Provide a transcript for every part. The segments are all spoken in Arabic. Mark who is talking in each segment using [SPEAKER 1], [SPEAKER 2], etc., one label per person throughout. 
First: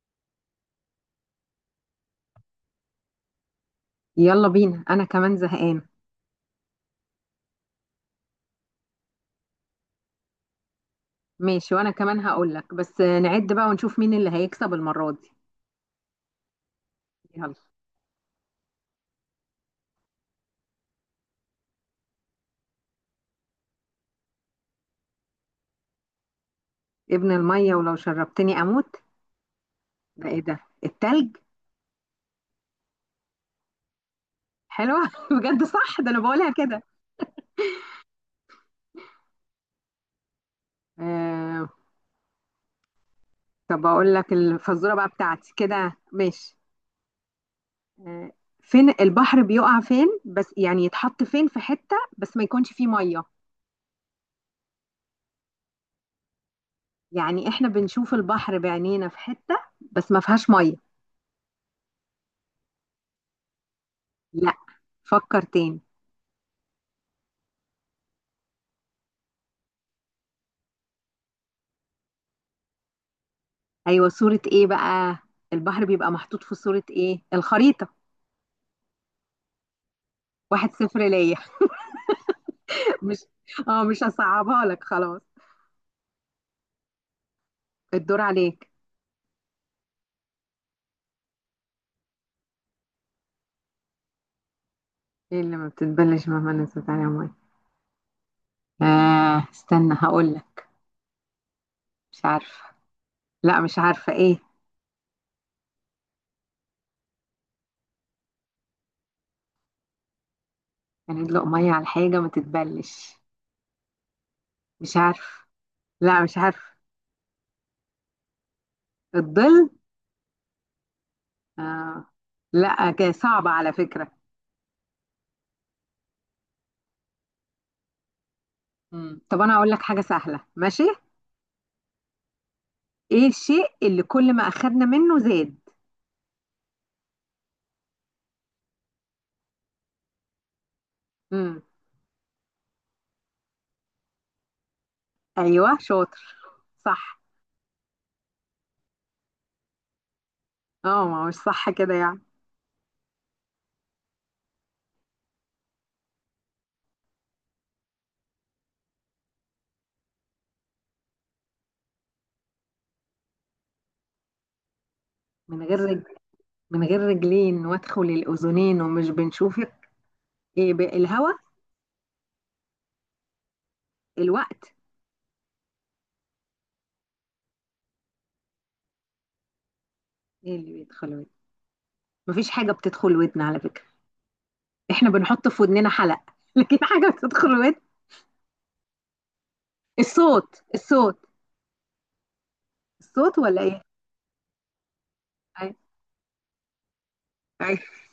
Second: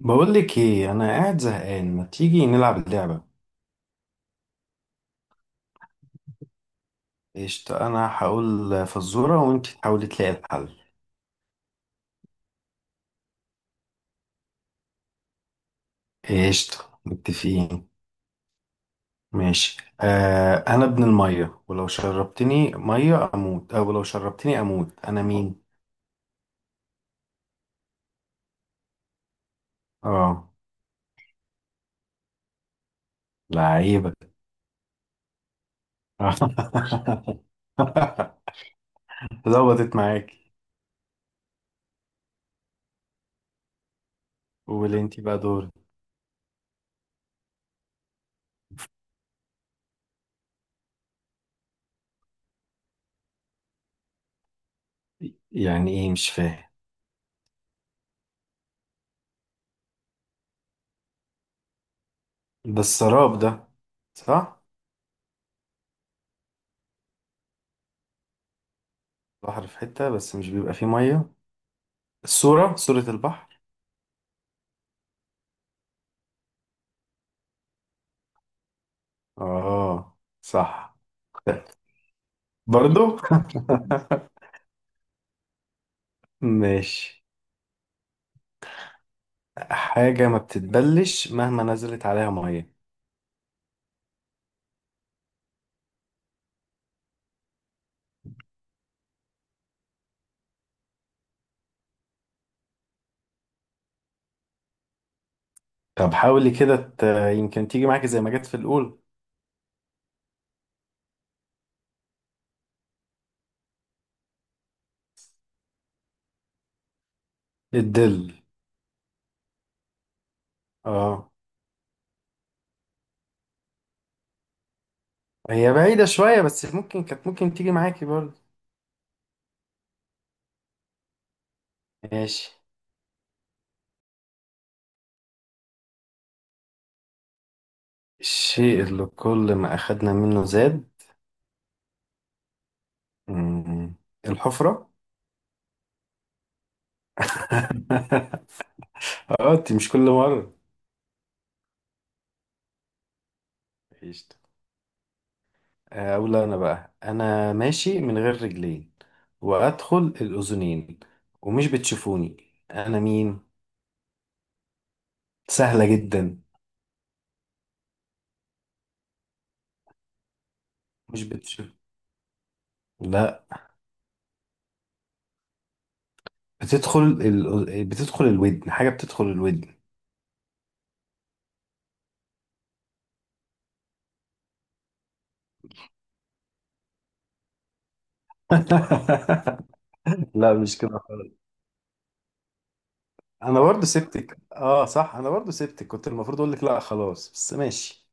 [SPEAKER 1] بقول لك ايه؟ انا قاعد زهقان، ما تيجي نلعب اللعبه؟
[SPEAKER 2] يلا بينا، انا كمان زهقان.
[SPEAKER 1] قشطه، انا هقول فزوره وانت تحاولي تلاقي الحل.
[SPEAKER 2] ماشي، وانا كمان هقول لك، بس نعد بقى ونشوف مين اللي هيكسب المرة دي.
[SPEAKER 1] قشطه
[SPEAKER 2] يلا.
[SPEAKER 1] متفقين. ماشي، آه، انا ابن الميه ولو شربتني ميه اموت، او لو شربتني اموت، انا مين؟
[SPEAKER 2] ابن المية ولو شربتني اموت. ده ايه
[SPEAKER 1] اه.
[SPEAKER 2] ده؟ التلج.
[SPEAKER 1] لعيبه.
[SPEAKER 2] حلوة بجد، صح، ده انا بقولها كده.
[SPEAKER 1] ظبطت معاكي.
[SPEAKER 2] آه. طب اقول لك الفزورة
[SPEAKER 1] قولي
[SPEAKER 2] بقى
[SPEAKER 1] انت بقى،
[SPEAKER 2] بتاعتي
[SPEAKER 1] دور.
[SPEAKER 2] كده؟ ماشي. آه، فين البحر بيقع، فين بس؟ يعني يتحط فين، في حتة بس ما يكونش فيه مية.
[SPEAKER 1] يعني ايه؟ مش فاهم.
[SPEAKER 2] يعني احنا بنشوف البحر بعينينا في حتة بس ما فيهاش مية.
[SPEAKER 1] ده السراب ده،
[SPEAKER 2] لا،
[SPEAKER 1] صح؟
[SPEAKER 2] فكر تاني.
[SPEAKER 1] بحر في حته بس مش بيبقى فيه ميه، الصوره صوره البحر.
[SPEAKER 2] ايوه، صورة ايه بقى؟ البحر بيبقى محطوط في صورة ايه؟ الخريطة.
[SPEAKER 1] اه
[SPEAKER 2] واحد
[SPEAKER 1] صح.
[SPEAKER 2] صفر ليا.
[SPEAKER 1] برضو.
[SPEAKER 2] مش اه مش هصعبها لك، خلاص.
[SPEAKER 1] ماشي.
[SPEAKER 2] الدور عليك.
[SPEAKER 1] حاجة ما بتتبلش مهما نزلت عليها مية.
[SPEAKER 2] ايه اللي ما بتتبلش مهما نزلت عليها ميه؟ آه، استنى هقول لك. مش عارفة. لا، مش عارفة، ايه؟
[SPEAKER 1] طب حاولي كده يمكن تيجي معاكي زي ما جت في الأول.
[SPEAKER 2] يعني ادلق ميه على حاجة ما تتبلش؟ مش عارفة. لا مش عارفة.
[SPEAKER 1] الدل.
[SPEAKER 2] الظل؟
[SPEAKER 1] اه.
[SPEAKER 2] آه. لا كده صعبة على فكرة.
[SPEAKER 1] هي بعيدة شوية بس ممكن كانت، ممكن تيجي معاكي برضو.
[SPEAKER 2] طب انا هقول لك حاجة سهلة، ماشي؟
[SPEAKER 1] ماشي.
[SPEAKER 2] ايه الشيء اللي كل ما اخدنا منه زاد؟
[SPEAKER 1] الشيء اللي كل ما أخدنا منه زاد.
[SPEAKER 2] مم.
[SPEAKER 1] مم. الحفرة.
[SPEAKER 2] ايوه شاطر، صح.
[SPEAKER 1] اه، انت مش كل مرة.
[SPEAKER 2] اه، ما هو مش صح كده يعني.
[SPEAKER 1] اقول انا بقى: انا ماشي من غير رجلين، وادخل الاذنين، ومش بتشوفوني، انا مين؟
[SPEAKER 2] من غير
[SPEAKER 1] سهلة
[SPEAKER 2] رج...
[SPEAKER 1] جدا.
[SPEAKER 2] من غير رجلين وادخل الاذنين ومش بنشوف، ايه بقى؟
[SPEAKER 1] مش
[SPEAKER 2] الهوا.
[SPEAKER 1] بتشوف. لا.
[SPEAKER 2] الوقت.
[SPEAKER 1] بتدخل الودن، حاجة بتدخل الودن.
[SPEAKER 2] ايه اللي بيدخل ودن؟ مفيش حاجه بتدخل ودن على فكره، احنا بنحط في ودننا حلق لكن حاجه بتدخل ودن؟
[SPEAKER 1] لا،
[SPEAKER 2] الصوت
[SPEAKER 1] مش كده
[SPEAKER 2] الصوت
[SPEAKER 1] خالص.
[SPEAKER 2] الصوت
[SPEAKER 1] انا
[SPEAKER 2] ولا ايه؟
[SPEAKER 1] برضو سبتك، اه صح، انا برضو
[SPEAKER 2] أي-
[SPEAKER 1] سبتك كنت المفروض اقول لك لا خلاص، بس
[SPEAKER 2] أي.
[SPEAKER 1] ماشي.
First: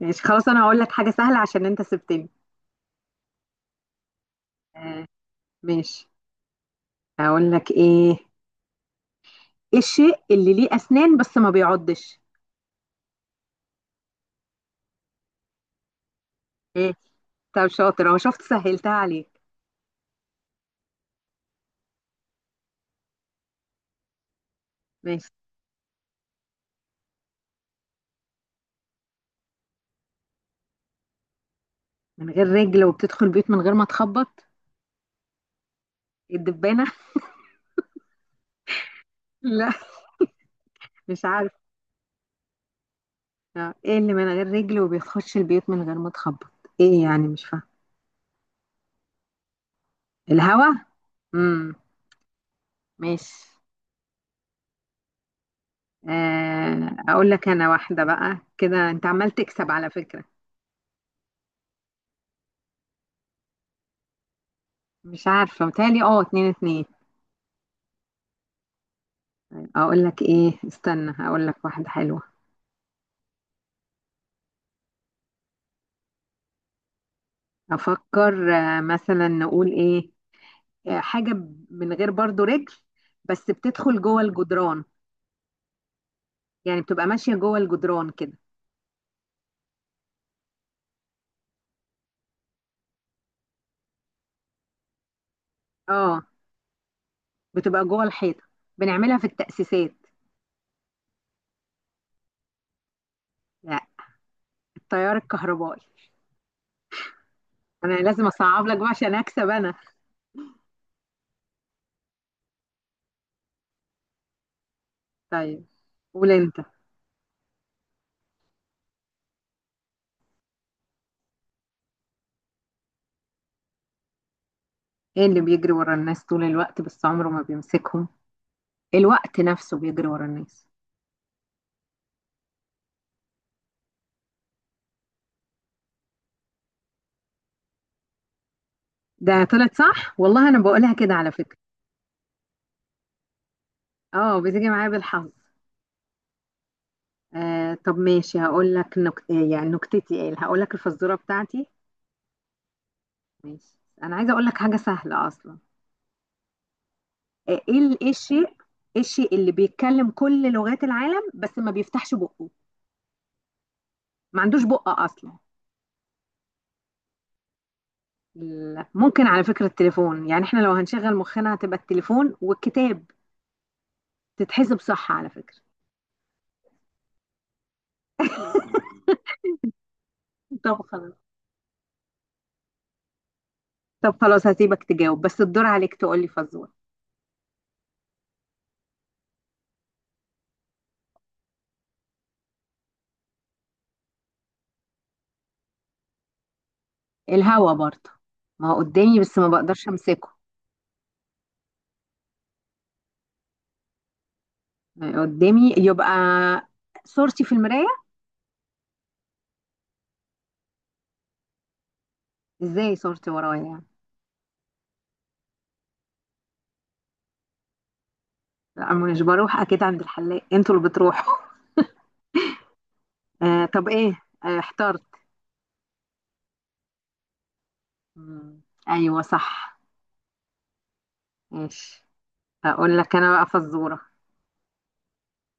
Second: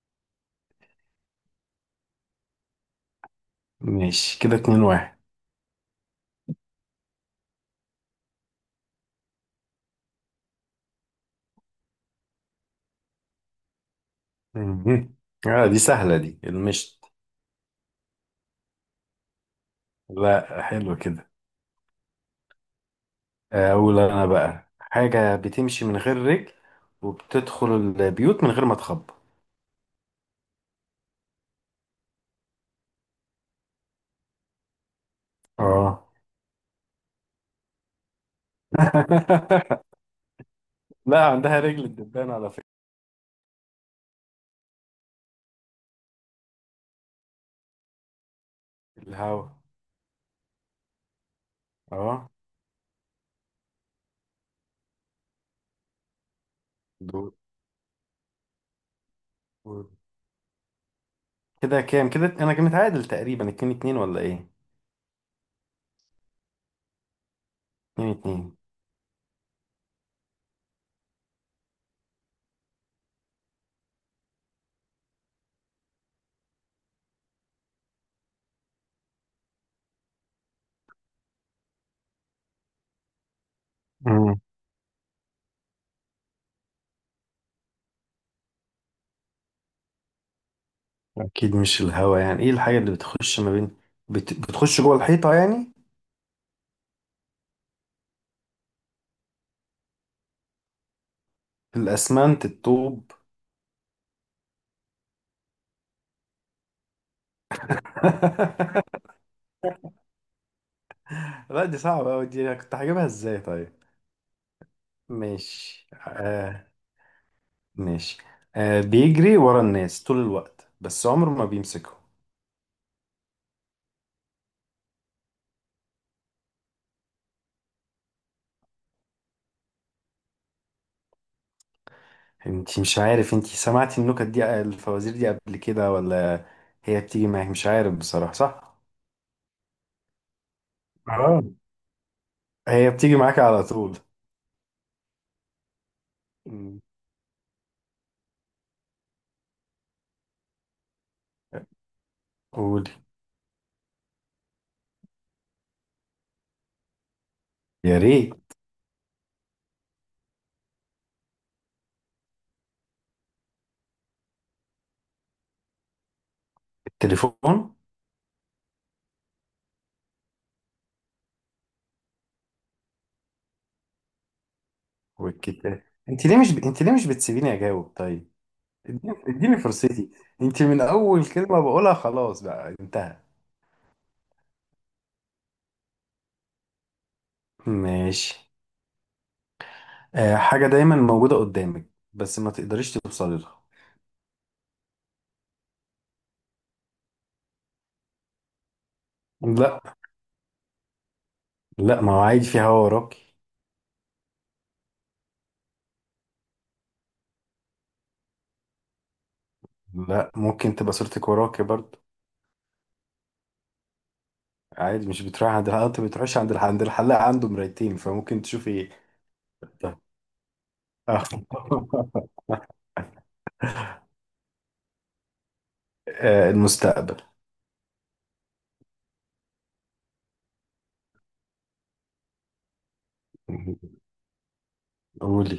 [SPEAKER 2] ماشي خلاص، انا هقول لك حاجه سهله عشان انت سبتني.
[SPEAKER 1] ماشي، كده اتنين
[SPEAKER 2] آه.
[SPEAKER 1] واحد.
[SPEAKER 2] ماشي. هقول لك ايه؟ ايه الشيء اللي ليه اسنان بس ما بيعضش؟
[SPEAKER 1] مهم. اه دي سهلة، دي
[SPEAKER 2] ايه؟
[SPEAKER 1] المشط.
[SPEAKER 2] طب شاطر، اهو شفت سهلتها عليك.
[SPEAKER 1] لا حلو كده. أقول أنا بقى:
[SPEAKER 2] ماشي.
[SPEAKER 1] حاجة بتمشي من غير رجل، وبتدخل البيوت من غير ما تخبط.
[SPEAKER 2] من غير رجل وبتدخل بيوت من غير ما تخبط؟
[SPEAKER 1] اه.
[SPEAKER 2] إيه؟ الدبانة؟ لا. مش
[SPEAKER 1] لا،
[SPEAKER 2] عارف.
[SPEAKER 1] عندها رجل الدبان على فكرة.
[SPEAKER 2] آه، ايه اللي من غير رجل وبيخش البيوت من غير ما تخبط؟ ايه يعني؟ مش فاهم.
[SPEAKER 1] الهوا.
[SPEAKER 2] الهوا. امم
[SPEAKER 1] اه.
[SPEAKER 2] ماشي. آه، اقول
[SPEAKER 1] دول
[SPEAKER 2] لك انا واحدة بقى كده، انت عمال تكسب على فكرة.
[SPEAKER 1] كده كام؟ كده أنا كنت متعادل تقريبا اتنين اتنين ولا إيه؟
[SPEAKER 2] مش عارفة، متهيألي اه، اتنين اتنين.
[SPEAKER 1] اتنين اتنين.
[SPEAKER 2] اقول لك ايه، استنى اقول لك واحدة حلوة. افكر. آه، مثلا نقول ايه؟ آه، حاجة من غير برضو رجل، بس بتدخل جوه
[SPEAKER 1] مم.
[SPEAKER 2] الجدران. يعني بتبقى ماشية جوه الجدران كده.
[SPEAKER 1] أكيد مش الهوا، يعني إيه الحاجة اللي بتخش ما بين، بتخش جوه الحيطة يعني؟
[SPEAKER 2] اه، بتبقى جوه الحيطه. بنعملها في التأسيسات.
[SPEAKER 1] الأسمنت، الطوب.
[SPEAKER 2] لا، التيار الكهربائي. انا لازم اصعب لك بقى عشان اكسب انا.
[SPEAKER 1] لا دي صعبة أوي، دي أنا كنت هجيبها إزاي طيب؟
[SPEAKER 2] طيب
[SPEAKER 1] ماشي
[SPEAKER 2] قول انت.
[SPEAKER 1] آه. ماشي، آه بيجري ورا الناس طول الوقت بس عمره ما بيمسكهم.
[SPEAKER 2] ايه اللي بيجري ورا الناس طول الوقت بس عمره ما بيمسكهم؟ الوقت نفسه بيجري ورا الناس.
[SPEAKER 1] انتي مش عارف، انتي سمعتي النكت دي، الفوازير دي قبل كده ولا؟ هي بتيجي معاك مش عارف بصراحة، صح؟
[SPEAKER 2] ده طلعت صح والله، انا بقولها كده على
[SPEAKER 1] اه
[SPEAKER 2] فكرة.
[SPEAKER 1] هي بتيجي معاك على طول.
[SPEAKER 2] اه بتيجي معايا بالحظ.
[SPEAKER 1] مم.
[SPEAKER 2] آه، طب ماشي هقول لك إيه يعني نكتتي، ايه هقول لك الفزورة بتاعتي.
[SPEAKER 1] قولي.
[SPEAKER 2] ماشي. انا عايزة اقول لك حاجة سهلة اصلا. آه،
[SPEAKER 1] يا
[SPEAKER 2] ايه الشيء،
[SPEAKER 1] ريت.
[SPEAKER 2] ايه الشيء اللي بيتكلم كل لغات العالم بس ما بيفتحش بقه؟ ما عندوش بق اصلا.
[SPEAKER 1] التليفون
[SPEAKER 2] ممكن على فكرة التليفون، يعني احنا لو هنشغل مخنا هتبقى التليفون والكتاب. تتحسب صح على فكرة؟
[SPEAKER 1] والكتاب. انت ليه مش ب... انت ليه مش بتسيبيني اجاوب طيب؟ اديني فرصتي، انت من
[SPEAKER 2] طب خلاص.
[SPEAKER 1] اول كلمة بقولها خلاص بقى انتهى.
[SPEAKER 2] طب خلاص هسيبك تجاوب، بس الدور عليك تقولي فزورة.
[SPEAKER 1] ماشي. آه حاجة دايما موجودة قدامك، بس ما تقدريش توصلي لها.
[SPEAKER 2] الهوا برضه. ما هو قدامي بس ما بقدرش
[SPEAKER 1] لا.
[SPEAKER 2] امسكه.
[SPEAKER 1] لا، ما هو عادي في هوا وراكي.
[SPEAKER 2] قدامي يبقى، صورتي في المراية.
[SPEAKER 1] لا، ممكن تبقى صورتك وراكي برضه.
[SPEAKER 2] ازاي صورتي ورايا يعني؟
[SPEAKER 1] عادي، مش بتروح عند الحلاق؟ انت بتروحش عند عند الحلاق؟ عنده مرايتين فممكن تشوفي.
[SPEAKER 2] لا، أنا مش بروح اكيد
[SPEAKER 1] ده.
[SPEAKER 2] عند الحلاق، انتوا اللي
[SPEAKER 1] آه.
[SPEAKER 2] بتروحوا. آه، طب ايه، آه احترت.
[SPEAKER 1] آه، المستقبل.
[SPEAKER 2] مم. ايوه صح. ماشي. هقول لك انا بقى فزورة.
[SPEAKER 1] قولي.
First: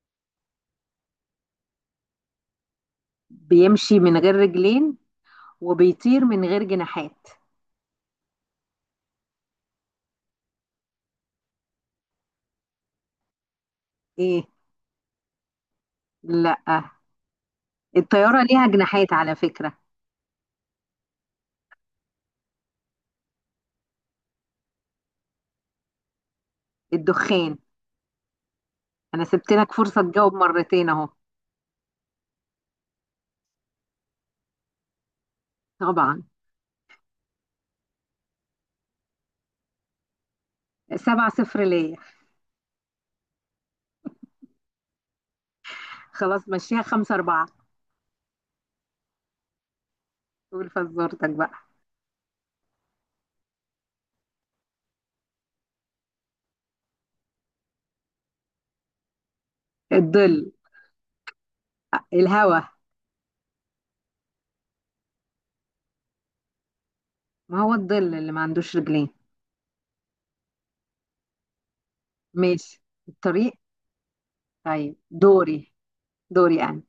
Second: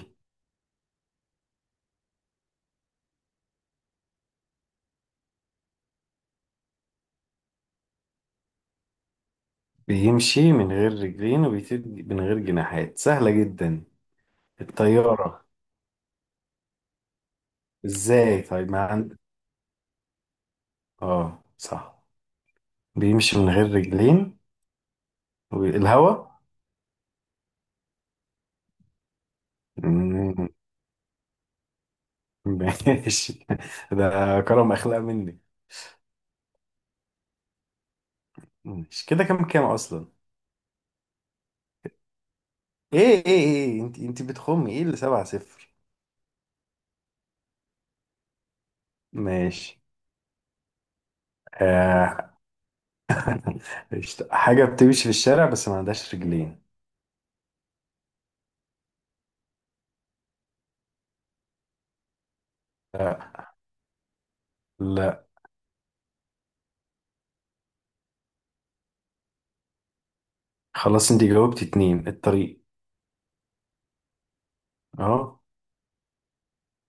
[SPEAKER 2] بيمشي من غير رجلين وبيطير من غير جناحات.
[SPEAKER 1] بيمشي من غير رجلين وبيطير من غير جناحات، سهلة جدا.
[SPEAKER 2] ايه؟
[SPEAKER 1] الطيارة.
[SPEAKER 2] لا،
[SPEAKER 1] ازاي
[SPEAKER 2] الطيارة ليها
[SPEAKER 1] طيب؟ ما
[SPEAKER 2] جناحات
[SPEAKER 1] عند،
[SPEAKER 2] على فكرة.
[SPEAKER 1] اه صح. بيمشي من غير رجلين، والهوا.
[SPEAKER 2] الدخان. انا سبت لك فرصة تجاوب
[SPEAKER 1] مم،
[SPEAKER 2] مرتين اهو.
[SPEAKER 1] ماشي. ده كرم اخلاق مني.
[SPEAKER 2] طبعا.
[SPEAKER 1] ماشي، كده كام كام اصلا؟
[SPEAKER 2] سبعة صفر ليا.
[SPEAKER 1] ايه ايه ايه، انت بتخمي، ايه اللي سبعة صفر؟
[SPEAKER 2] خلاص مشيها، خمسة أربعة.
[SPEAKER 1] ماشي
[SPEAKER 2] قول فزورتك بقى.
[SPEAKER 1] آه. قشطة. حاجة بتمشي في الشارع بس ما عندهاش رجلين.
[SPEAKER 2] الظل. الهوا.
[SPEAKER 1] لا. لا
[SPEAKER 2] ما هو الظل اللي ما عندوش رجلين.
[SPEAKER 1] خلاص، انت جاوبتي اتنين. الطريق.
[SPEAKER 2] ماشي. الطريق. طيب
[SPEAKER 1] اه.
[SPEAKER 2] دوري، دوري أنا.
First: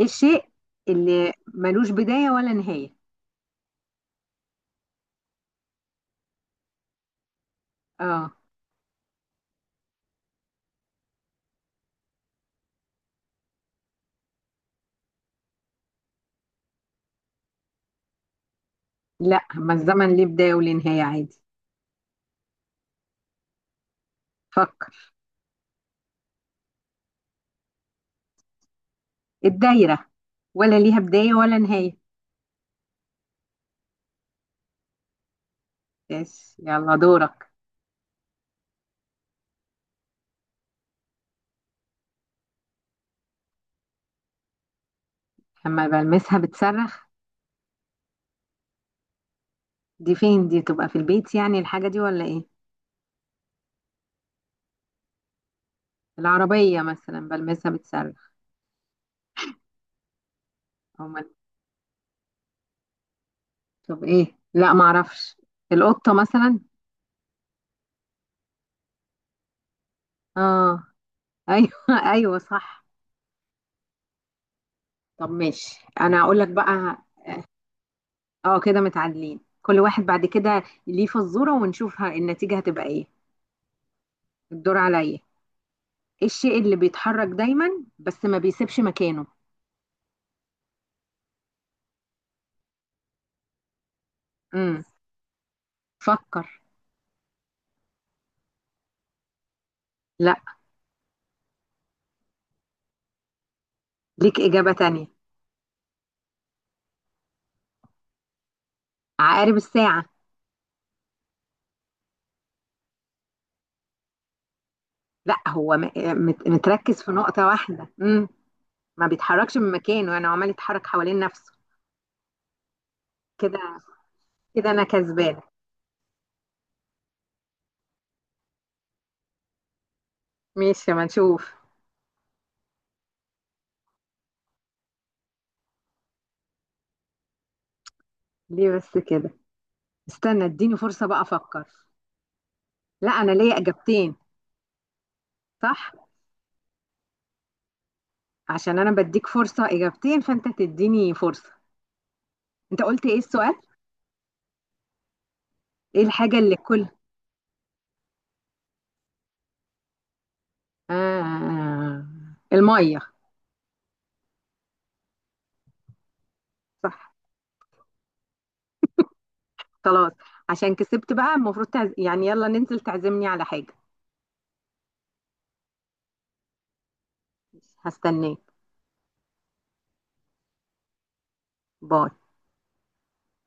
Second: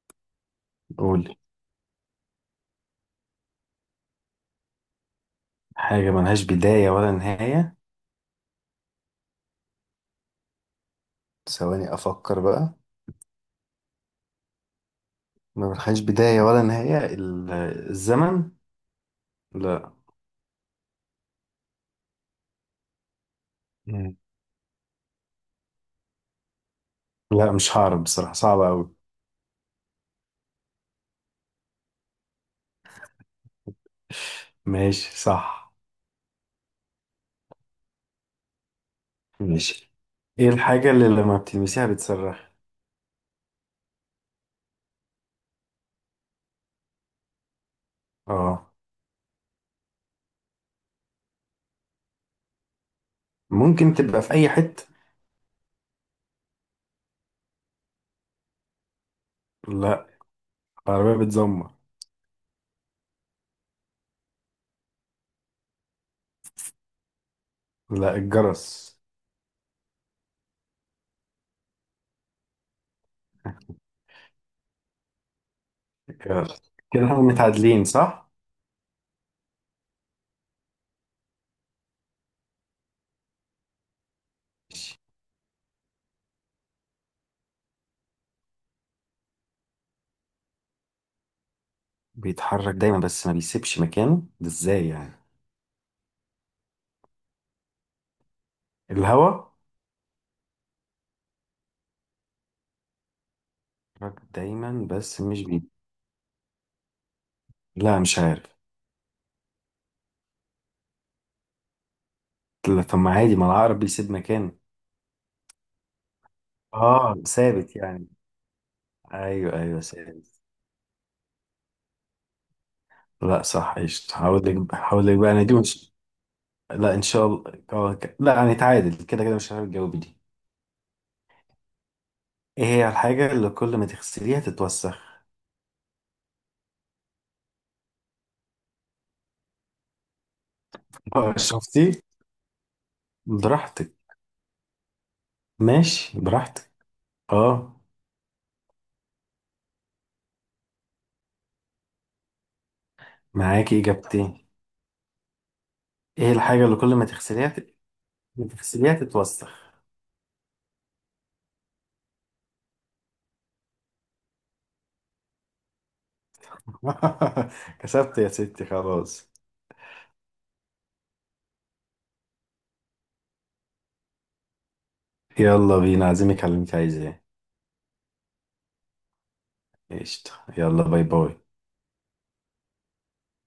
[SPEAKER 2] الشيء اللي
[SPEAKER 1] قولي.
[SPEAKER 2] ملوش بداية ولا نهاية.
[SPEAKER 1] حاجة ملهاش بداية ولا نهاية.
[SPEAKER 2] اه.
[SPEAKER 1] ثواني افكر بقى. ما ملهاش بداية ولا نهاية، الزمن.
[SPEAKER 2] لا، ما
[SPEAKER 1] لا.
[SPEAKER 2] الزمن ليه بداية وليه نهاية عادي.
[SPEAKER 1] مم.
[SPEAKER 2] فكر.
[SPEAKER 1] لا مش هعرف بصراحة، صعبة أوي.
[SPEAKER 2] الدايرة، ولا ليها بداية ولا نهاية.
[SPEAKER 1] ماشي صح.
[SPEAKER 2] بس يلا دورك.
[SPEAKER 1] ماشي. ايه الحاجة اللي لما بتلمسيها بتصرخ؟
[SPEAKER 2] لما بلمسها بتصرخ؟
[SPEAKER 1] اه.
[SPEAKER 2] دي فين دي، تبقى في البيت يعني الحاجة دي ولا ايه؟
[SPEAKER 1] ممكن تبقى في أي حتة.
[SPEAKER 2] العربية مثلا بلمسها بتصرخ؟
[SPEAKER 1] لا،
[SPEAKER 2] او ما
[SPEAKER 1] العربية بتزمر.
[SPEAKER 2] طب ايه، لا ما اعرفش. القطة مثلا؟
[SPEAKER 1] لا، الجرس.
[SPEAKER 2] اه. ايوه ايوه صح. طب ماشي، انا هقول لك
[SPEAKER 1] الجرس.
[SPEAKER 2] بقى.
[SPEAKER 1] كده احنا متعادلين صح؟
[SPEAKER 2] اه كده متعادلين، كل واحد بعد كده ليه فزورة، ونشوف النتيجة هتبقى ايه. الدور عليا. ايه الشيء اللي بيتحرك دايما بس ما بيسيبش مكانه؟
[SPEAKER 1] بيتحرك دايما بس ما بيسيبش مكانه، ده
[SPEAKER 2] امم
[SPEAKER 1] ازاي يعني؟
[SPEAKER 2] فكر.
[SPEAKER 1] الهوا.
[SPEAKER 2] لا،
[SPEAKER 1] بيتحرك
[SPEAKER 2] ليك إجابة
[SPEAKER 1] دايما
[SPEAKER 2] تانية.
[SPEAKER 1] بس مش بي لا مش عارف.
[SPEAKER 2] عقارب الساعة.
[SPEAKER 1] لا، طب ما عادي، ما العقرب بيسيب مكانه.
[SPEAKER 2] لا، هو متركز في
[SPEAKER 1] اه
[SPEAKER 2] نقطة
[SPEAKER 1] ثابت
[SPEAKER 2] واحدة.
[SPEAKER 1] يعني.
[SPEAKER 2] ما
[SPEAKER 1] ايوه
[SPEAKER 2] بيتحركش من
[SPEAKER 1] ايوه
[SPEAKER 2] مكانه، انا
[SPEAKER 1] ثابت.
[SPEAKER 2] عمال يتحرك حوالين نفسه.
[SPEAKER 1] لا
[SPEAKER 2] كده،
[SPEAKER 1] صح قشطة. هقول لك،
[SPEAKER 2] كده انا
[SPEAKER 1] هقول لك بقى
[SPEAKER 2] كسبانة.
[SPEAKER 1] انا، دي مش. لا ان شاء الله. آه، لا هنتعادل كده كده، مش عارف الجواب دي.
[SPEAKER 2] ماشي ما نشوف.
[SPEAKER 1] ايه هي الحاجة اللي كل ما تغسليها تتوسخ؟
[SPEAKER 2] ليه بس كده؟ استنى اديني فرصة بقى
[SPEAKER 1] آه،
[SPEAKER 2] افكر.
[SPEAKER 1] شفتي.
[SPEAKER 2] لا، انا ليا
[SPEAKER 1] براحتك.
[SPEAKER 2] اجابتين. صح.
[SPEAKER 1] ماشي براحتك. اه.
[SPEAKER 2] عشان انا بديك فرصة اجابتين فانت تديني فرصة. انت قلت ايه السؤال؟
[SPEAKER 1] معاكي اجابتين.
[SPEAKER 2] ايه
[SPEAKER 1] ايه
[SPEAKER 2] الحاجة اللي
[SPEAKER 1] الحاجة اللي
[SPEAKER 2] كل،
[SPEAKER 1] كل ما تغسليها، ما تغسليها تتوسخ؟
[SPEAKER 2] آه المية. صح.
[SPEAKER 1] كسبت يا ستي خلاص.
[SPEAKER 2] خلاص. عشان كسبت بقى المفروض يعني يلا ننزل تعزمني على حاجة.
[SPEAKER 1] يلا بينا، عازمك على اللي انت عايزاه.
[SPEAKER 2] هستناك.
[SPEAKER 1] قشطة. يلا باي باي.
[SPEAKER 2] باي.